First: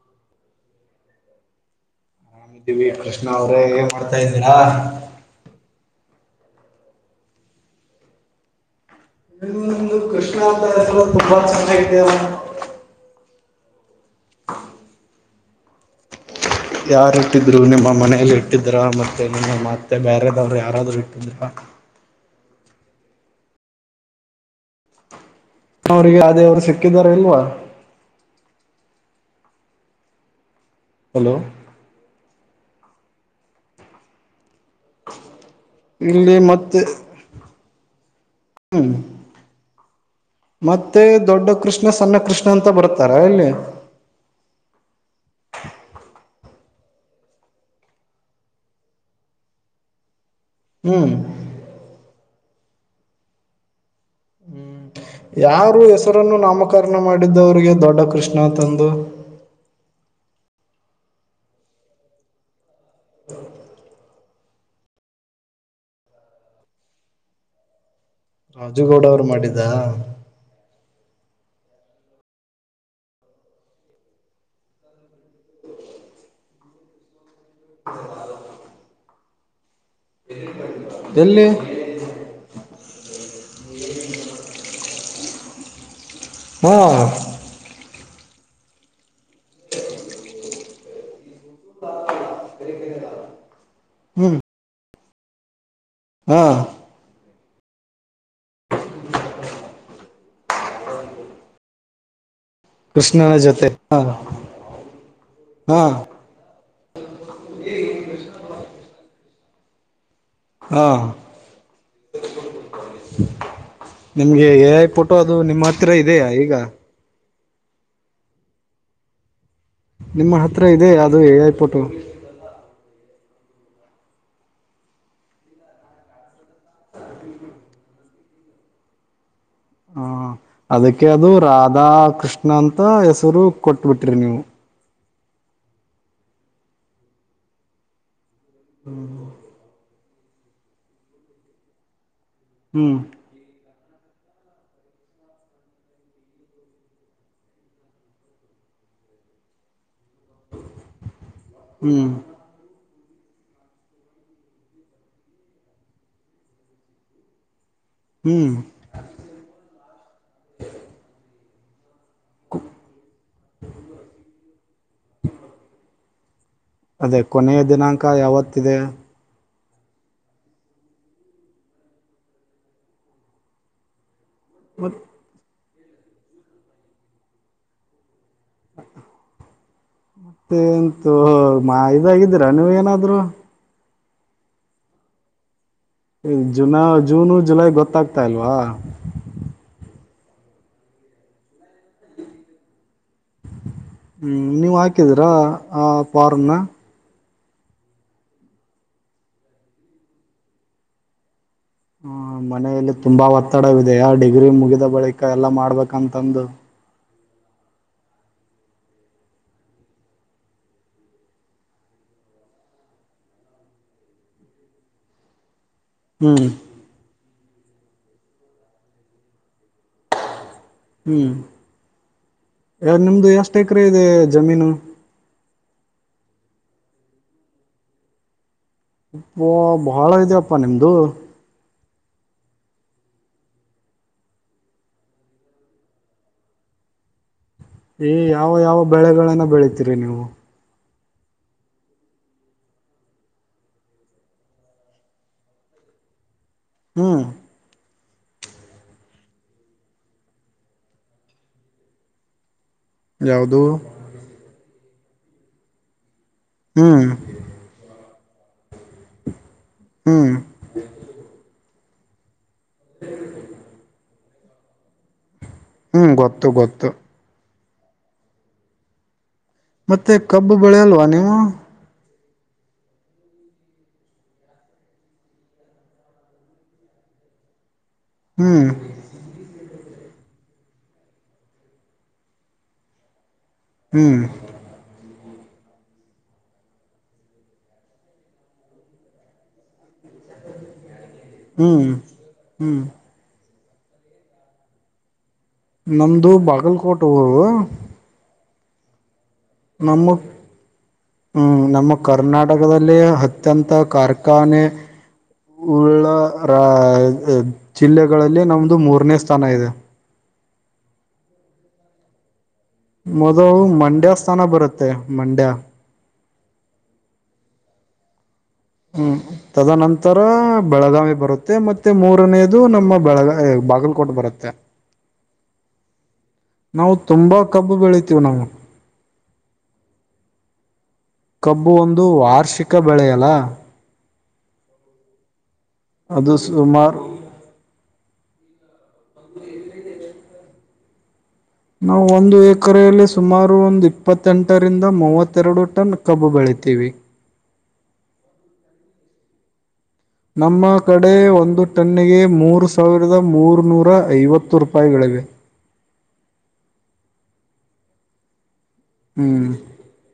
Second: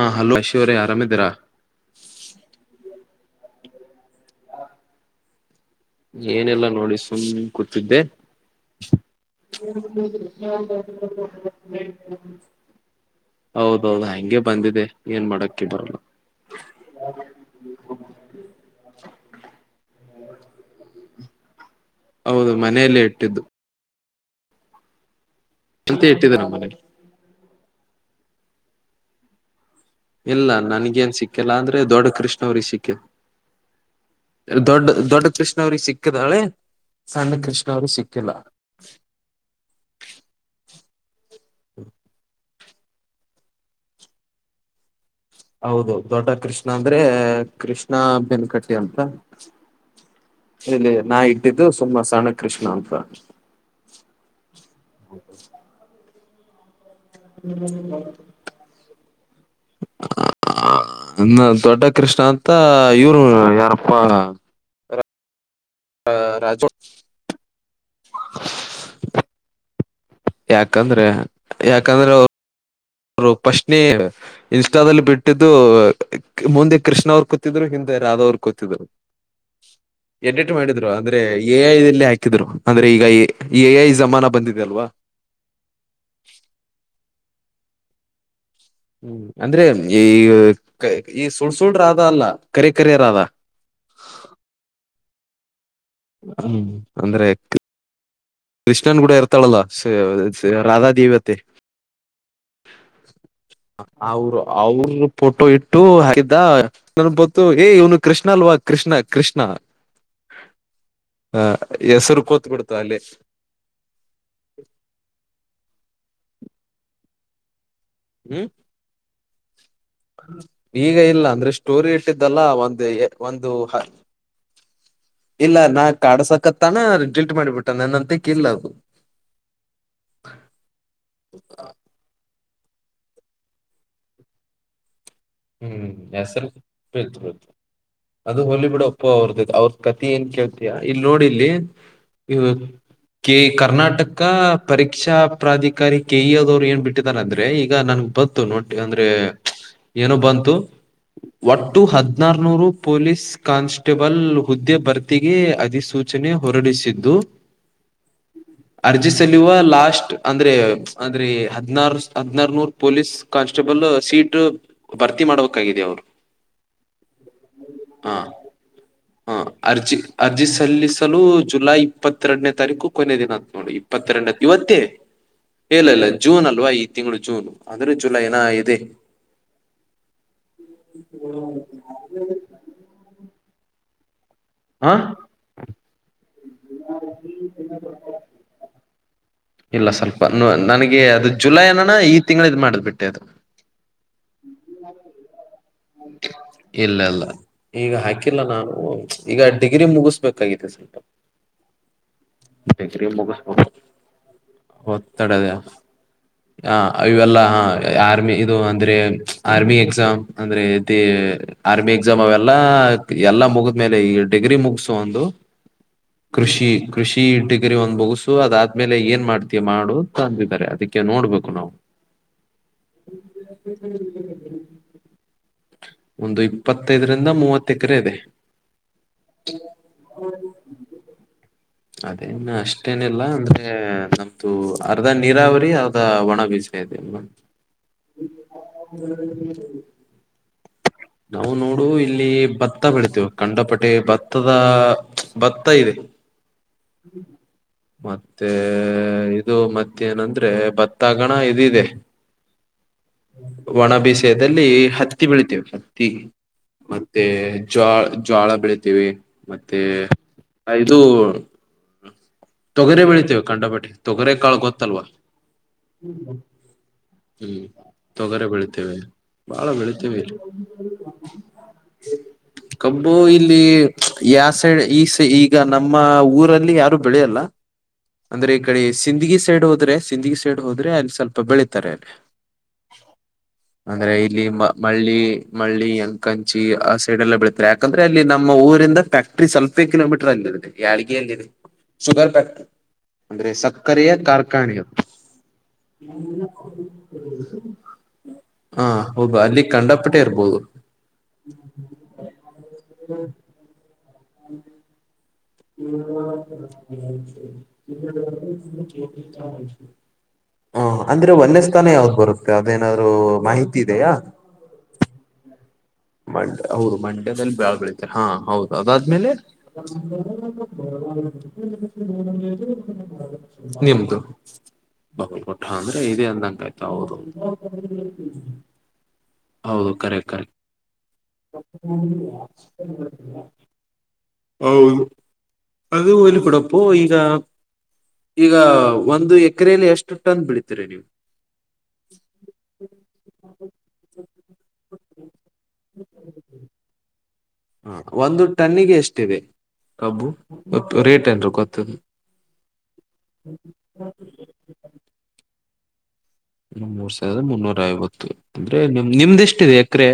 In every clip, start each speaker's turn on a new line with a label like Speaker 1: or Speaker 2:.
Speaker 1: ಹಾಂ ಹಲೋ ಅಶ್ವರ್ಯ ಆರಾಮ ಇದ್ದೀರಾ
Speaker 2: ಆರಾಮಿದ್ದೀವಿ ಕೃಷ್ಣ ಅವ್ರೇ ಏನ್ ಮಾಡ್ತಾ ಇದಂದಿರಾ
Speaker 1: ಏನೆಲ್ಲಾ ನೋಡಿ ಸುಮ್ ಕೂತಿದ್ದೆ
Speaker 2: ಇನ್ನೊಂದು ಕೃಷ್ಣ ಅಂತ ಹೆಸರು ತುಂಬಾ ಚೆನ್ನಾಗಿದಲ್ಲ
Speaker 1: ಹೌದೌದು ಹಗೆ ಬಂದಿದೆ ಏನ್ ಮಾಡಕ್ಕೆ ಬರಲ್ಲ
Speaker 2: ಯಾರ್ ಇಟ್ಟಿದ್ರು ನಿಮ್ಮ ಮನೇೆಯಲ್ಲಿ ಇಟ್ಟಿದ್ರ ಮತ್ತೆ ನಿಮ್ಮ ಮತ್ತೆ ಬೇರೆದವ್ರು ಯಾರ [unintelligible]
Speaker 1: ಹೌದು ಮನೆಯಲ್ಲೇ ಇಟ್ಟಿದ್ದು ಅಂತ
Speaker 2: ಅವ್ರಿಗೆ
Speaker 1: ಇಟ್ಟಿದ್ದ ನಮ್ಮ
Speaker 2: ಅದೇವ್ರು
Speaker 1: ಮನೇಲಿ
Speaker 2: ಸಿಕ್ಕಿದಾರ ಇಲ್ವಾ
Speaker 1: ಇಲ್ಲ ನನ್ಗೇನ್
Speaker 2: ಹಲೋ
Speaker 1: ಸಿಕ್ಕಲ್ಲ ಅಂದ್ರೆ ದೊಡ್ಡ ಕೃಷ್ಣ ಅವ್ರಿಗೆ ಸಿಕ್ಕಲ್ ದೊಡ್ಡ ದೊಡ್ಡ ಕೃಷ್ಣ ಅವ್ರಿಗೆ
Speaker 2: ಇಲ್ಲಿ
Speaker 1: ಸಿಕ್ಕಿದಾಳೆ
Speaker 2: ಮತ್ತೆ
Speaker 1: ಸಣ್ಣ ಕೃಷ್ಣ ಅವ್ರಿಗೆ ಸಿಕ್ಕ ಸಿಕ್ಕಿಲ್ಲ
Speaker 2: ಹ್ಮ್ ಮತ್ತೆ ದೊಡ್ಡ ಕೃಷ್ಣ ಸಣ್ಣ ಕೃಷ್ಣ ಅಂತ ಬರ್ತಾರ ಎಲ್ಲಿ.
Speaker 1: ಹೌದು ದೊಡ್ಡ ಕೃಷ್ಣ ಅಂದ್ರೆ ಕೃಷ್ಣ ಬೆನ್ಕಟ್ಟೆ ಅಂತ. ಇಲ್ಲಿ
Speaker 2: ಹ್ಮ್
Speaker 1: ನಾ ಇಟ್ಟಿದ್ದು ಸುಮ್ಮ ಸಣ್ಣ ಕೃಷ್ಣ ಅಂತ.
Speaker 2: ಹ್ಮ್ ಯಾರು ಹೆಸರನ್ನು ನಾಮ. ನಾಮಕರಣ ಮಾಡಿದವರಿಗೆ ದೊಡ್ಡ ಕೃಷ್ಣ ಅಂತ ಅಂದು
Speaker 1: ಆ [unintelligible] ನ ದೊಡ್ಡ ಕೃಷ್ಣ ಅಂತ ಇವ್ರು ಯಾರಪ್ಪ ಅ ರಾಜೋ
Speaker 2: ರಾಜುಗೌಡ ಅವ್ರು ಮಾಡಿದ್ದಾ
Speaker 1: ಯಾಕಂದ್ರೆ ಯಾಕಂದ್ರೆ ಅವ್ರ ಅವರು ಪಶ್ನೇ ಇನ್ಸ್ಟಾದಲ್ಲಿ ಬಿಟ್ಟಿದ್ದು ಅಅ ಮುಂದೆ ಕೃಷ್ಣ ಅವರು ಕು ಕೂತಿದ್ರ ಹಿಂದೆ ರಾಧಾ ಅವ್ರು ಕೂತಿದ್ರು ಎಡಿಟ್ ಮಾಡಿದ್ರು ಅಂದ್ರೆ
Speaker 2: ಎಲ್ಲಿ
Speaker 1: ಎ ಐ ದಲ್ಲಿ ಹಾಕಿದ್ರು ಅಂದ್ರೆ ಈಗ ಎ-ಎ ಐ ಜಮಾನ ಬಂದಿದೆ ಅಲ್ವಾ [inaudible]
Speaker 2: [unintelligible]
Speaker 1: ಹ್ಮ್ ಅಂದ್ರೆ ಎವ ಕ್ಕ್ಕ ಈ ಸುಳ್ ಸುಳ್ ರಾದಾ ಅಲ್ಲ ಕರೆ ಕರೆ ರಾದಾ.
Speaker 2: ಹ್ಮ್ ಹಾ
Speaker 1: ಹ್ಮ್ ಅಂದ್ರೆ ಕೃ ಕೃಷ್ಣನ್ ಗೂಡ ಇರ್ತಾಳಲ್ಲ ಸೆ-ಶೇ ರಾಧಾ ದೇವತೆ.
Speaker 2: ಕೃಷ್ಣ ಜ
Speaker 1: ಅವ್ರ ಅವ್ರ ಫೋಟೋ ಇಟ್ಟು
Speaker 2: ಹಾ
Speaker 1: ಹಾಕಿದ್ದ ನನ್ಗೊತ್ತು ಏ ಇವ್ನು ಕೃಷ್ಣ ಅಲ್ವಾ. [unintelligible] ಕೃಷ್ಣ ಕೃಷ್ಣ
Speaker 2: ಹಾ
Speaker 1: ಹ ಹೆಸ್ರ ಕೂತ್ ಬಿಡ್ತ ಅಲ್ಲೇ.
Speaker 2: ನಿಮ್ಗೆ ಎ ಐ ಪೊಟೊ ಅದು ನಿಮ್ಮ ಹತ್ರ ಇದೆಯಾ ಈಗ.
Speaker 1: ಹ್ಮ್
Speaker 2: ನಿಮ್ಮ ಹತ್ರ ಇದೆ
Speaker 1: ಈಗ
Speaker 2: ಅದು
Speaker 1: ಇಲ್ಲ
Speaker 2: ಎ
Speaker 1: ಅಂದ್ರೆ
Speaker 2: ಐ ಫೋಟೋ
Speaker 1: ಸ್ಟೋರಿ ಇಟ್ಟಿದ್ದಲ್ಲ ಒಂದು ಎ ಒಂದು ಹ. ಇಲ್ಲ ನಾ ಕಾಡಸಕತ್ತಾನ ಡಿಲ್ಟ್ ಮಾಡಬಿಟ್ಟನ್ ನನ್ನಂತಕಿಲ್ಲ ಅದು.
Speaker 2: ಹ್ಮ ಅದಕ್ಕೆ ಅದು ರಾಧಾ ಕೃಷ್ ನಂತ ಹೆಸರು ಕೊಟ್ಬಿಟ್ರಿ ನೀವು.
Speaker 1: ಹ್ಮ ಹೆಸ್ರ ಬಿತ್ತು ಬಿತ್ತು ಅದು ಹೊಲಿ ಬಿಡಪ್ಪ ಅವ್ರದ ಅವ್ರದ ಕತ್ ತಿ ಏನ್ ಕೇಳ್ತಿಯ ಇಲ್ಲಿ ನೋಡಿಲ್ಲಿ ಇವತ್
Speaker 2: ಹ್ಮ್
Speaker 1: ಕೆ ಕರ್ನಾಟ್ ಟಕ ಪರೀಕ್ಷಾ ಪ್ರಾಧಿಕಾರಿ ಕೆ ಇ ಎ ದವ್ರು ಏನ್ ಬಿಟ್ಟಿದಾರ ಅಂದ್ರೆ ಈಗ ನನ್ಗ ಬತ್ತು ನೋಟ್ ಅಂದ್ರೆ ಎ ಪ್ಚ್ ಏನೋ ಬಂತು ಒಟ್ಟು
Speaker 2: ಹ್ಮ್
Speaker 1: ಹದ್ನಾರನೂರು. ಪೊಲೀಸ್ ಕಾನ್ಸ್ಟೇಬಲ್ ಹುದ್ದೆ ಭರ್ತಿಗೆ ಅಧಿಸೂಚನೆ ಹೊರಡಿಸಿದ್ದು ಪೂ
Speaker 2: ಹ್ಮ್
Speaker 1: ಅರ್ಜಿ ಸಲ್ಲಿವ ಲಾಸ್ಟ್ ಅಂದ್ರೆ ಪ್ಚ್ ಅಂದ್ರೆ ಹದ್ನಾರು ಸ್ ಹದ್ನಾರನೂರ್ ಪೊಲೀಸ್ ಕಾನ್ಸ್ಟೇಬಲ್ ಸೀಟ್ ಭರ್ತಿ ಮಾಡಬೇಕಾಗಿದೆ ಅವ್ರು.
Speaker 2: ಅದೇ ಕೊನೆಯ ದಿನಾಂಕ ಯಾವತ್ತಿದೆ.
Speaker 1: ಹಾ ಅರ್ಜಿ ಅರ್ಜಿ ಸಲ್ಲಿಸಲು ಜುಲೈ ಇಪ್ಪತ್ತೆರಡನೇ ತಾರೀಕು ಕೊನೆ ದಿನ ಅಂತ ನೋಡಿ ಇಪ್ಪತ್ತೆರಡನೇ ಇವತ್ತೇ ಎ ಇಲ್ಲ ಇಲ್ಲ್ ಜೂನ್ ಅಲ್ವಾ ಈ ತಿಂಗಳು ಜೂನ್ ಆದ್ರೆ ಜೂ ನ [unintelligible] ಹಿನಾ ಇದೆ.
Speaker 2: ತ್ತೆ ಎಂತೂ ಮಾ ಇದಾಗಿದ್ದೀರಾ ನೀವ ಏನಾದ್ರು.
Speaker 1: ಹ್ಹಾ
Speaker 2: ಎ ಜುನಾ ಜೂನು ಜುಲೈ ಗೊತ್ತಾಗ್ತಾ ಇಲ್ವಾ.
Speaker 1: ಇಲ್ಲ ಸ್ವಲ್ಪ ನು ನನಗೆ ಅದು ಜುಲೈ ಅನಾನ ಈ ತಿಂಗಳದ್ ಮಾಡ್ದ್ ಬಿಟ್ಟೆ ಅದು.
Speaker 2: ಹ್ಮ್ ನೀವ್ ಹಾಕಿದೀರಾ ಆ. ಫಾರ್ಮ್ನ
Speaker 1: ಇಲ್ಲ ಇಲ್ಲ ಈಗ ಹಾಕಿಲ್ಲ ನಾನೂ ಪ್ಚ್ ಈಗ ಡಿಗ್ರಿ ಮುಗಿಸ್ಬೇಕಾಗಿದೆ ಸ್ವಲ್ಪ.
Speaker 2: ಹ್ಮ ಮನೆಯಲ್ಲಿ
Speaker 1: ಡಿಗ್ರಿ
Speaker 2: ತುಂಬಾ
Speaker 1: ಮುಗಿಸ್ಬೇಕು
Speaker 2: ಒತ್ತಡವಿದೆಯಾ ಆ ಡಿಗ್ರಿ ಮುಗಿದ ಬಳಿಕ ಎಲ್ಲಾ ಮಾಡ್ಬೇಕಂತಂದು.
Speaker 1: ಅಇವೆಲ್ಲ ಆ [unintelligible] ಆರ್ಮಿ ಇದು ಅಂದ್ರೆ ಪ್ಚ್ ಆರ್ಮಿ ಎಕ್ಸಾಮ್ ಅಂದ್ರೆ ದೆ ಆರ್ಮಿ ಎಕ್ಸಾಮ್ ಅವೆಲ್ಲಾ ಆ [unintelligible] ಎಲ್ಲಾ ಮುಗಿದ್ಮೇಲೆ ಈ ಡಿಗ್ರಿ ಮುಗ್ಸು ಒಂದು.
Speaker 2: ಹ್ಮ್
Speaker 1: ಕೃಷಿ ಕೃಷಿ ಇಟ್ಟಗರಿ ಒಂದ್ ಮುಗುಸು ಅದಾದ್ಮೇಲೆ ಏನ್ ಮಾಡ್ತೀಯ ಮಾಡು [unintelligible] ತಾರೆ ಅದಕ್ಕೆ ನೋಡ್ಬೇಕು ನಾವು.
Speaker 2: ಯ ನಿಮ್ದ ಎಷ್ಟ ಎಕರೆ ಇದೆ ಜಮೀನು.
Speaker 1: ಒಂದು ಇಪ್ಪತ್ತೈದರಿಂದ ಮೂವತ್ತ ಎಕ್ರೆ ಇದೆ.
Speaker 2: ಯಪ್ಪೋ ಬಾಳ ಇದೆಯಪ್ಪಾ ನಿಮ್ದು.
Speaker 1: ಅದೇನ್ ಅಷ್ಟೇನಿಲ್ಲ ಅಂದ್ರೆ ನಮ್ದು ಅರ್ಧ ನೀರಾವರಿ ಅರ್ಧ ಒಣ ಬೀಸ್ ಎ ಅದೇ [unintelligible]
Speaker 2: ಏ ಯಾವ ಯಾವ ಬೆಳೆಗಳನ್ನ ಬೆಳಿತೀರಿ ನೀವು..
Speaker 1: ನಾವು ನೋಡು ಇಲ್ಲಿ ಭತ್ತ ಬೆಳಿತೇವಿ ಕಂಡಪಟೆ ಭತ್ತದ ಪ್ಚ್ ಭತ್ತ ಇದೆ.. ಹ.
Speaker 2: ಹ್ಮ್.
Speaker 1: ಮತ್ತೆ ಇದು ಮತ್ತೆನಂದ್ರೆ ಭತ್ತ ಆಗಣ ಇದದೆ.
Speaker 2: ಯಾವುದು
Speaker 1: ಒಣ ಬೆಸೆದಲ್ಲಿ ಹತ್ತಿ ಬೆಳಿತಿವಿ ಹತ್ತಿ..
Speaker 2: ಹ್ಮ್
Speaker 1: ಮತ್ತೆ ಜ್ವಾಳ್ ಜ್ವಾಳಾ ಬೆಳತೀವಿ. ಮತ್ತೆ
Speaker 2: ಹ್ಮ್
Speaker 1: ಅ ಇದು. ತೊಗರಿ ಬೆಳಿತಿವಿ ಕಂಡಪಟ್ಟಿ ತೊಗರೆ ಕಾಳ ಗೊತ್ತಲ್ವಾ.
Speaker 2: ಹ್ಮ್ ಗೊತ್ತು ಗೊತ್ತು.
Speaker 1: ಹ್ಮ್ ತೊಗರೆ ಬೆಳತೇವೆ.
Speaker 2: ಮತ್ತೆ ಕಬ್ಬು ಬೆಳೆ ಅಲ್ವಾ ನೀವು.
Speaker 1: ಕಬ್ಬು ಇಲ್ಲಿ ಯ ಸೈಡ್ ಈ ಈಗ ನಮ್ಮ ಊರಲ್ಲಿ. ಲ್ಲಿ ಯಾರು ಬೆಳೆಯಲ್ಲ ಅಂದ್ರೆ ಈ
Speaker 2: ಹ್ಮ್
Speaker 1: ಕಡೆ ಸಿಂದಗಿ ಸೈಡ್ ಹೋದ್ರೆ. ತಿಂದಗ ಸೈಡ್ ಹೋದ್ರೆ ಅಲ್ಲಿ ಸ್ವಲ್ಪ ಬೆಳೀತಾರೆ ಅಲ್ಲಿ. ಅಂದ್ರೆ
Speaker 2: ಹ್ಮ್
Speaker 1: ಇಲ್ಲಿ ಮ ಮಳ್ಳಿ. ಮಳ್ಳಿ ಅಂಕಂಚಿ ಆ ಸೈಡೆ ಎಲ್ಲ ಬೆಳೀತಾರೆ ಯಾಕಂದ್ರೆ ಅಲ್ಲಿ ನಮ್ಮ ಊರಿಂದ ಫ್ಯಾಕ್ಟ್ರಿ ಸ್ವಲ್ಪ ಇ ಕಿಲೋಮೀಟರ್ ಅಲ್ಲಿ ಯಡ್ಗೆ ಅಲ್ಲಿದೆ
Speaker 2: ಹ್ಮ್
Speaker 1: ಸುಗರ್ ಫ್ಯಾಕ್ಟ್ರ
Speaker 2: ಹ್ಮ್
Speaker 1: ಅಂದ್ರೆ ಕರೆಯ ಕಾರ್ಕಾಣಿಕ
Speaker 2: ನಮ್ದು ಬಾಗಲಕೋಟೆ ಊರು
Speaker 1: ಹ
Speaker 2: ನಮ್ಮ ಹ್ಮ್ ನಮ್ಮ ಕರ್ನಾಟಕದಲ್ಲಿ ಅತ್ಯಂತ ಕಾರ್ ಕಾನೆ ಜಿಲ್ಲೆಗಳಲ್ಲಿ ನಮ್ದು ಮೂರನೇ ಸ್ಥಾನ ಇದೆ
Speaker 1: ಹ ಹ ಅಂದ್ರೆ ಒನ್ಯ ಸ್ಥಾನ ಯಾವ್ದ ಬರುತ್ತೆ ಮ ಅದೇನಾದ್ರು
Speaker 2: ಮೊದಲು
Speaker 1: ಮಾಹಿತಿ ಇದೆಯಾ
Speaker 2: ಮಂಡ್ಯ ಸ್ಥಾನ ಬರುತ್ತೆ ಮಂಡ್ಯ
Speaker 1: ಮಂಡ್ಯ ಹೌದು ಮಂಡ್ಯದಲ್ಲಿ ಬ್ಯಾಳ್ ಬೆಳಿತಾರೆ ಹಾ ಹೌದ
Speaker 2: ಹ್ಮ್
Speaker 1: ಅದಾದ್ಮೇಲೆ
Speaker 2: ತದನಂತರ ಬೆಳಗಾವಿ ಬರುತ್ತೆ ಮತ್ತೆ ಮೂರನೇದು ನಮ್ಮ ಬೆಳಗ ಬಾಗಲಕೋಟೆ
Speaker 1: ನಿಮ್ದು
Speaker 2: ಬರುತ್ತೆ
Speaker 1: ಬಲ್ ಕೊಟ್ಟ ಅಂದ್ರೆ ಇದದೆ ಅಂದ ನಾಯ್ತ
Speaker 2: ನಾವು
Speaker 1: ಹೌದು
Speaker 2: ತುಂಬಾ ಕಬ್ಬು ಬೆಳಿತೀವಿ ನಾವು
Speaker 1: ಹೌದು ಕರೆಕ್ಟ್ ಕರೆಕ್ಟ್
Speaker 2: ಕಬ್ಬು ಒಂದು ವಾರ್ಷಿಕ ಬೆಳೆಯಲ್ಲ
Speaker 1: ಹ್ಮ ಅದು ಇಲ್ಲಿ ಕೊಡಪ್ಪು ಈಗ ಈಗ ಒಂದು ಎಕ್ರೆಯಲ್ಲಿ ಎಷ್ಟು ಟಂದ ಬಿಳಿತೀರಿ ನೀವು
Speaker 2: ನಾವು ಒಂದು ಎಕರೆಯಲ್ಲಿ ಸುಮಾರು ಒಂದು ಇಪ್ಪತ್ತೆಂಟರಿಂದ ಮೂವತ್ತು ಇತ್ತೆರಡು ಟನ್ ಕಬ್ಬು ಬೆಳಿತೀವಿ
Speaker 1: ಎಷ್ಟೇವೆ
Speaker 2: ನಮ್ಮ ಕಡೆ ಒಂದು
Speaker 1: ಗೊತ್ತದ
Speaker 2: ಟನ್ನಿಗೆ ಮೂರ್ ಸಾವಿರದ ಮೂರ್ನೂರ ಐವತ್ತು ರೂಪಾಯಿಗಳ ಹ
Speaker 1: ಇ ಮೂರ್ ಸಾವಿರದ ಮುನ್ನೂರ ಐವತ್ತು
Speaker 2: ಹ್ಮ್
Speaker 1: ನಿಮ್ದಿಷ್ಟ ಇದೆ ಎಕರೆ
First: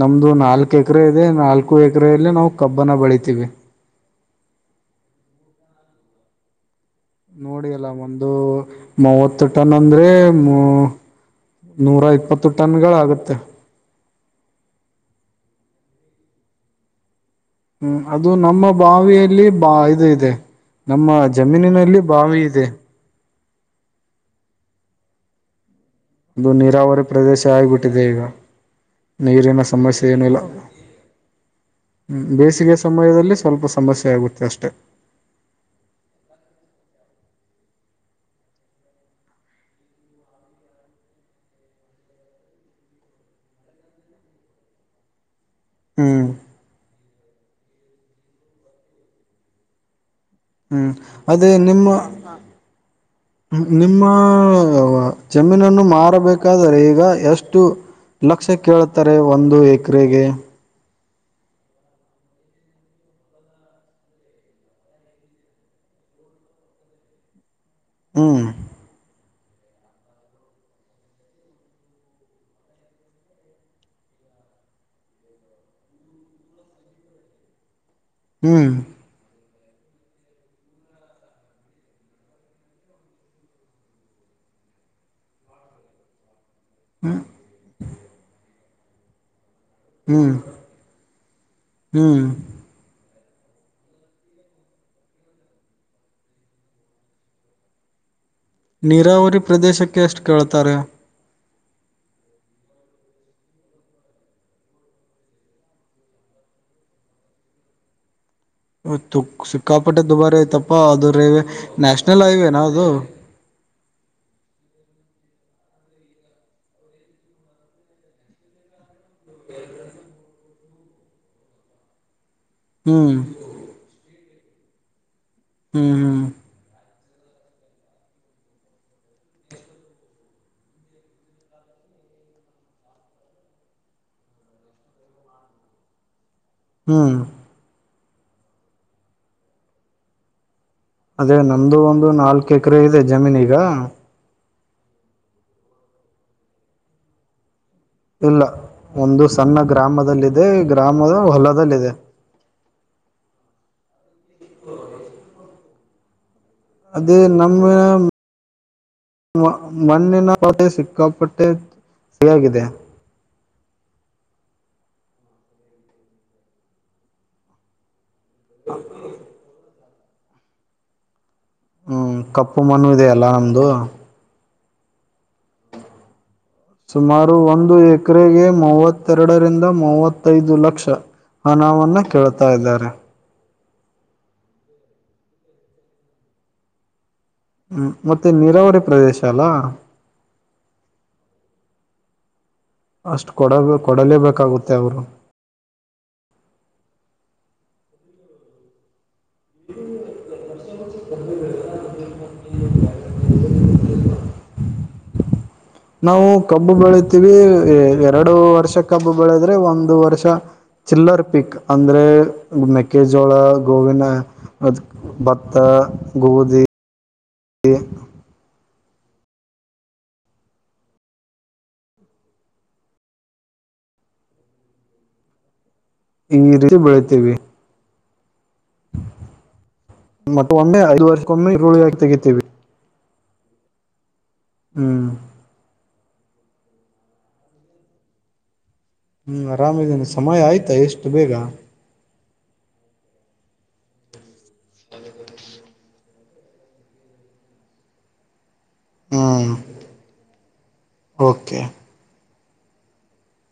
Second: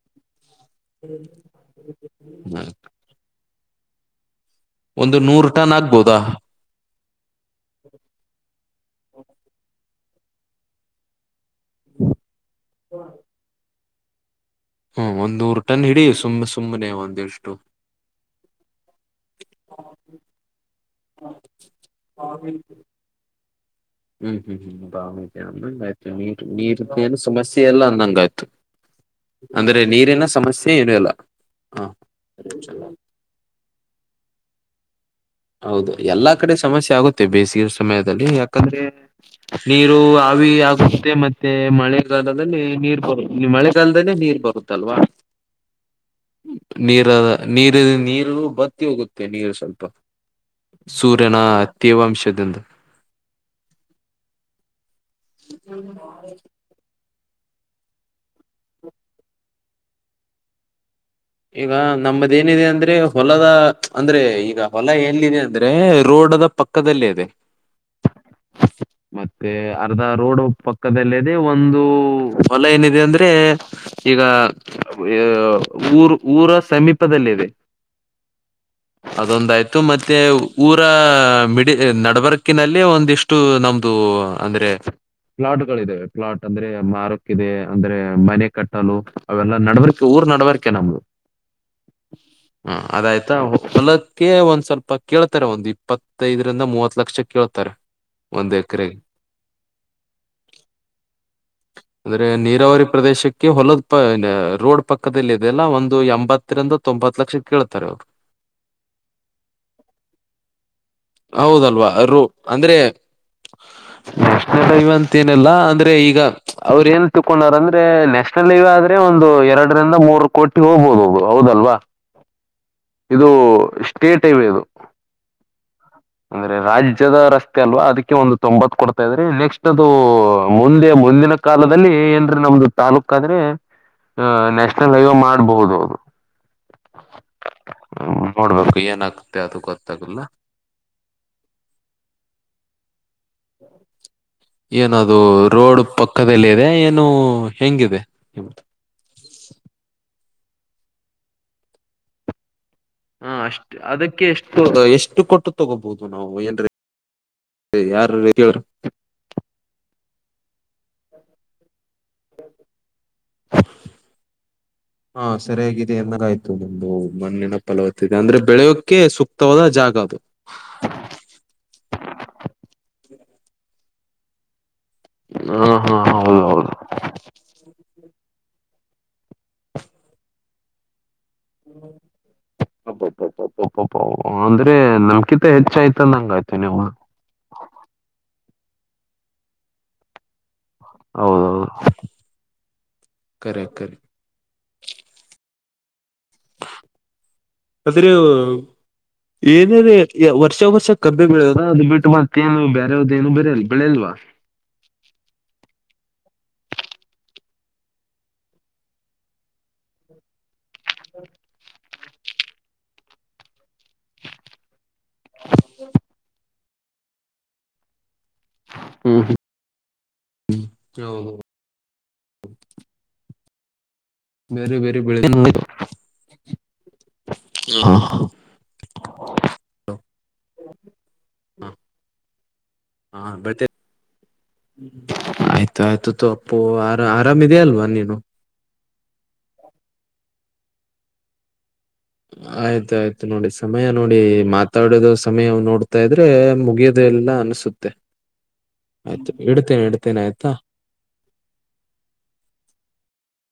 Speaker 2: ನಮ್ದು ನಾಲ್ಕು ಎಕರೆ ಇದೆ ನಾಲ್ಕು ಎಕರೆೆಯಲ್ಲ ನಾವು ಕಬ್ಬನ ಬೆಳಿತೀವಿ
Speaker 1: ಒಂದು ನೂರು ಟನ್ ಆಗ್ಬೋದಾ
Speaker 2: ನೋಡಿ ಅಲ್ಲ ಒಂದು ಮೂವತ್ತು ಟನ್ ಅಂದ್ರೆ ಹ ನೂರ ಇಪ್ಪತ್ತು ಟನ್ಗಳಾಗುತ್ತೆ
Speaker 1: ಹ್ಮ್ ಒಂದ್ರು ಟನ್ ಹಿಡಿ ಸುಮ್ಮ್ ಸುಮ್ಮ್ ಒಂದ
Speaker 2: ಹ್ಮ್ ಅದು ನಮ್ಮ ಬಾವಿಯಲ್ಲಿ ಬಾ ಇದು ಇದೆ ನಮ್ಮ ಜಮೀನಿನಲ್ಲಿ ಬಾವಿ ಇದೆ
Speaker 1: ಹ್ಮ್ ಹ್ಮ್ ಹ್ಮ್ ಬಾವಿತ
Speaker 2: ಅದು ನೀರಾವರಿ ಪ್ರದೇಶ ಆಗಿಬಿಟ್ಟಿದೆ
Speaker 1: ಅಂದಂಗ
Speaker 2: ಈಗ
Speaker 1: ಆಯ್ತು
Speaker 2: ನೀರಿನ
Speaker 1: ಅಂದ್ರೆ
Speaker 2: ಸಮಸ್ಯೆ
Speaker 1: ನೀರಿನ
Speaker 2: ಏನುೂ ಇಲ್ಲ
Speaker 1: ಸಮಸ್ಯೆ ಏನು ಇಲ್ಲ ಹ
Speaker 2: ಬೇಸಿಗೆ ಸಮಯದಲ್ಲಿ ಸ್ವಲ್ಪ ಸಮಸ್ಯೆ ಆಗುತ್ತೆ ಅಷ್ಟೆ
Speaker 1: ಹೌದು ಎಲ್ಲಾ ಕಡೆ ಸಮಸ್ಯೆ ಆಗುತ್ತೆ ಬೇಸಿಗೆ ಸಮಯದಲ್ಲಿ ಯಾಕಂದ್ರೆ ನೀರು ಹವಿಆಗುತ್ತೆ ಮತ್ತೆ ಮಳೆಗಾಲದಲ್ಲಿ ನೀರ್ ಬರು ಮಳೆಗಾಲದಲ್ಲೇ ನೀರ್ ಬರುತ್ತಲ್ವಾ
Speaker 2: ಹ್ಮ್
Speaker 1: ನೀರ ನೀರು ನೀರು ಬತ್ತಿ ಹೋಗುತ್ತೆ ನೀರು ಸ್ವಲ್ಪ
Speaker 2: ಹ್ಮ್
Speaker 1: ಸೂರ್ಯನ
Speaker 2: ಅದೇ ನಿಮ್ಮ
Speaker 1: ತೇವಾಂಶದಿಂದ
Speaker 2: ನಿಮ್ಮ ಜಮೀನನ್ನು ಮಾರಬೇಕಾದರೆ ಈಗ ಎಷ್ಟು ಲಕ್ಷ ಕೇೇಳುತ್ತಾರೆ ಒಂದು ಎಕರೆಗೆ
Speaker 1: ಈಗ ನಮ್ಮದ ಏನಿದೆ ಅಂದ್ರೆ ಹೊಲದ ಅಂದ್ರೆ ಈಗ ಹೊಲ ಎಲ್ಲಿದೆ ಅಂದ್ರೆ ರೋಡ್ ಕೋಡದ ಪಕ್ಕದಲ್ಲೇ ಇದೆ
Speaker 2: ಹ್ಮ್
Speaker 1: ಮತ್ತೆ ಅರ್ಧ ರೋಡ್ ಪಕ್ಕದಲ್ಲದೆ ಒಂದು ಹೊಲ ಏನಿದೆ ಅಂದ್ರೆ ಈಗ ಊರು ಊರ ಸಮೀಪದಲ್ಲಿ ಇದೆ
Speaker 2: ಹ್ಮ್
Speaker 1: ಅದೊಂದಾಯ್ತು ಇ ಮತ್ತೆ ಊರ ಮಿಡಿ ನಡಬರಕಿನಲ್ಲಿ ಒಂದಿಷ್ಟು ನಮ್ದು ಅಂದ್ರೆ ಪ್ಲಾಟ್ ಗಳ ಇದಾವೆ ಪ್ಲಾಟ್ ಅಂದ್ರೆ ಮಾರುಕ್ಿದೆ ಅಂದ್ರೆ ಮನೆ ಕಟ್ಟಲು ಅವೆಲ್ಲಾ ನಡಬಕೆ ಊರ್
Speaker 2: ಹ್ಮ್
Speaker 1: ನಡ್ವರ್ಕೆ ನಮ್ದು
Speaker 2: ಹ್ಮ್
Speaker 1: ಹ ಅದಾಯ್ತಾ ಹೊಲಕ್ಕೆ ಒಂದ್ ಸ್ವಲ್ಪ ಕೇಳ್ತಾರೆ ಒಂದ್ ಇಪ್ಪತ್ತೈದರಿಂದ ಮೂವತ್ ಲಕ್ಷ ಕೇಳ್ತಾರೆ ಒಂದ್ ಎಕರೆಗೆ
Speaker 2: ನೀರಾವರಿ ಪ್ರದೇಶಕ್ಕೆ ಎಷ್ಟು ಕೇಳ್ತಾರೆ
Speaker 1: ಅಂದ್ರೆ ನೀರಾವರಿ ಪ್ರದೇಶಕ್ಕೆ ಹೊಲದ ಪ ರೋಡ್ ಪಕ್ಕದದಲ್ಲಿ ಇದೆಲ್ಲ ಒಂದು ಇದು ಎಂಬತ್ತರಿಂದ ತೊಂಬತ್ ಲಕ್ಷ ಕೇಳ್ತಾರೆ ಅವ್ರು
Speaker 2: ತ್ತುು ಸಿಕ್ಕಾಪಟ್ಟೆ ದುಬಾರಿ ಆಐ್ತಪ್ಪಾ ಅದು ರೈವೆ
Speaker 1: ಹೌದಲ್ವಾ ರು
Speaker 2: ನ್ಯಾಷನಲ್ ಹೈವೇನಾ
Speaker 1: ಅಂದ್ರೆ
Speaker 2: ಅದು
Speaker 1: ನ್ಯಾಷನಲ್ ನಲ್ಲಾ ಅಂದ್ರೆ ಈಗ ಅವ್್ರ ಏನ್ ತಕೊಂಡರ್ ಅಂದ್ರೆ ನ್ಯಾಷನಲ್ ಹೈವೇ ಆದ್ರೆ ೆ ಒಂದು ಎರಡರಿಂದ ಮೂರು ಕೋಟಿ ಹೋಗ್ಬೋದುದು ಹೌದಲ್ವಾ
Speaker 2: ಹ್ಮ್
Speaker 1: ಇದು ಸ್ಟೇಟ್ ಹೈವೇದು
Speaker 2: ಹ್ಮ್ ಹ್ಮ್
Speaker 1: ದ ರಸ್ತೆ ಅಲ್ವಾ ಅದಕ್ಕೆ ಒಂದು ತೊಂಬತ್ತು ಕೊಡ್ತಾ ಇದಾರೆ ನೆಕ್ಸ್ಟ್ ಅದು ಮುಂದೆ ಮುಂದಿನ ಕಾಲದಲ್ಲಿ ಅಂದ್ರೆ ನಮ್ದು ತಾಾಲೂಕ ಆದ್ರೆ ಅಹ ನ್ಯಾಷನಲ್ ಹೈವೇ ಮಾಡಬಹುದು ಅದು
Speaker 2: ಹ್ಮ್
Speaker 1: ಹ ನೋಡ್ಬೇಕು ಏನಾಗತ್ತೆ ಅದು ಗೊತ್ತಾಗಲ್ಲ
Speaker 2: ಅದೇ ನಮ್ದು ಒಂದು ನಾಲ್ಕು ಎಕರೆ ಇದೆ ಜಮೀನ್ ಈಗ
Speaker 1: ಏನದು ರೋಡ್ ಪಕ್ಕದಲ್ಲ ಇದೆ ಏನು ಹೆಂಗಿದೆ
Speaker 2: ಇಲ್ಲ
Speaker 1: ನಿಮ್ದು?
Speaker 2: ಒಂದು ಸಣ್ಣ ಗ್ರಾಮದಲ್ಲಿದ್ದ ಅ ಗ್ರಾಮದ ಹೊಲ್ಲದಲ್ಲಿದೆ
Speaker 1: ಹ ಅಷ್ಟ್ ಅದಕ್ಕೆ ಎಷ್ಟು ಎಷ್ಟು ಕೊಟ್ಟು ತಗೋಬಹುದು ನಾವು ಎ
Speaker 2: ಅದೇ ನಮ್ಮ ಮಣ್ಣಿನ ಪಟ್ಟೆ ಸಿಕ್ಕ ಫಟ್ಟೆ ಸಿಯಾಕೇ
Speaker 1: ಹಾ ಸರಿಯಾಗಿದೆ ಎನ್ನಾಗಾಯ್ತು ನಿಮ್ದು ಮಣ್ಣಿನ ಫಲವ ಅಂದ್ರೆ ಬೆಳೆಯೋಕೆ ಸೂಕ್ತವಾದ ಜಾಗ ಅದು
Speaker 2: ಹಞ ಕಪ್ಪು ಮಣ್ಣು ಇದೆಯಲ್ಲ ನಮ್ಮದು
Speaker 1: ಹ ಹಾ ಹಾ ಹೌದು ಹೌದು
Speaker 2: ಸುಮಾರು ಒಂದು ಎಕರೆಗೆ ಮೂವತ್ತೆರಡರಿಂದ ಮೂವತ್ತೈದು ಲಕ್ಷ ಹಣನ್ನ ಕೇಳ್ತಾ ಇದ್ದಾರೆ
Speaker 1: ಪಪ್ಪಪ್ಪ ಅಂದ್ರೆ ನಮ್ಕಿಿತ ಹೆಚ್ಚಯ್ತ ಅಂದಂಗಾಯ್ತು ನೀವು್
Speaker 2: ಹ್ಮ ಮತ್ತೆ ನೀರಾವರಿ ಪ್ರದೇಶ ಅಲ್ಲಾ
Speaker 1: ಹೌದೌದು
Speaker 2: ಅಷ್ಟು ಕೊಡ
Speaker 1: ಕರೆ ಕರೆ
Speaker 2: ಕೊಡಲೇಬೇಕಾಗುತ್ತೆ ಅವರು
Speaker 1: ಆದ್ರೆ ಏನ ವರ್ಷ ವರ್ಷ ಕಬ್ಬೆ ಬೆಳೆಯದ ಅದು ಬಿಟ್ಟು ಮತ್ತೇನು ಬೇರೆ ಏನು ಬೇರೆಯಲ್ಲ ಬೆಳೆಯಲ್ವಾ
Speaker 2: ನಾವು ಕಬ್ಬು ಬೆಳಿತೀವಿ ಎರಡು ವರ್ಷ ಕಬ್ಬು ಬೆಳೆದ್ರೆ ಒಂದು ವರ್ಷ ಚಿಲ್ಲರ್ ಪಿಕ್ ಅಂದ್ರೆ ಮೆಕ್ಕೆಜೋಳ ಗೋವಿನ ಭತ್ತ ಗೋಧಿ
Speaker 1: ಹ್ಮ್ ಹ್ಮ ಹ್ಮ ಹ ಹ ಬೇರೆ ಬೇರೆ ಬೆಳ
Speaker 2: ಹಂಗಿೀ ಬೆಳತೇವಿ ಮತ್ತೊಮ್ಮೆ ಐದ ವರ್ಷಕ್ಕೊಮ್ಮೆ ರರುಳಿಯಾಗಿಿ ತೆಗಿತೀವಿ
Speaker 1: ಹಾ ಬೆ
Speaker 2: ಹ್ಮ್
Speaker 1: ಆಯ್ತ ಆಯ್ತು ತ ಅಪ್ಪೋ ಆರ ಆರಾಮ್ಿದೆಯ ಅಲ್ವಾ ನೀನು
Speaker 2: ಹ್ಮ್ ಆರಾಮದ್ದೇನಿ ಸಮಯ ಆಯ್ತಾ ಇಷ್ಟು ಬೇಗ
Speaker 1: ಆಯ್ತಾಆಯ್ತು ನೋಡಿ ಸಮಯ ನೋಡಿ ಮಾತಾಡೋದು ಸಮಯ ನೋಡ್ತಾ ಇದ್ರೆ ಮುಗಿಯೋದೆ ಎಲ್ಲ ಅನಸುತ್ತೆ. ಆಯ್ತು
Speaker 2: ಹ್ಮ್
Speaker 1: ಇಡ್ತೇನೆ ಇಡ್ತೇನೆ ಆಯ್ತಾ
Speaker 2: ಓಕೆ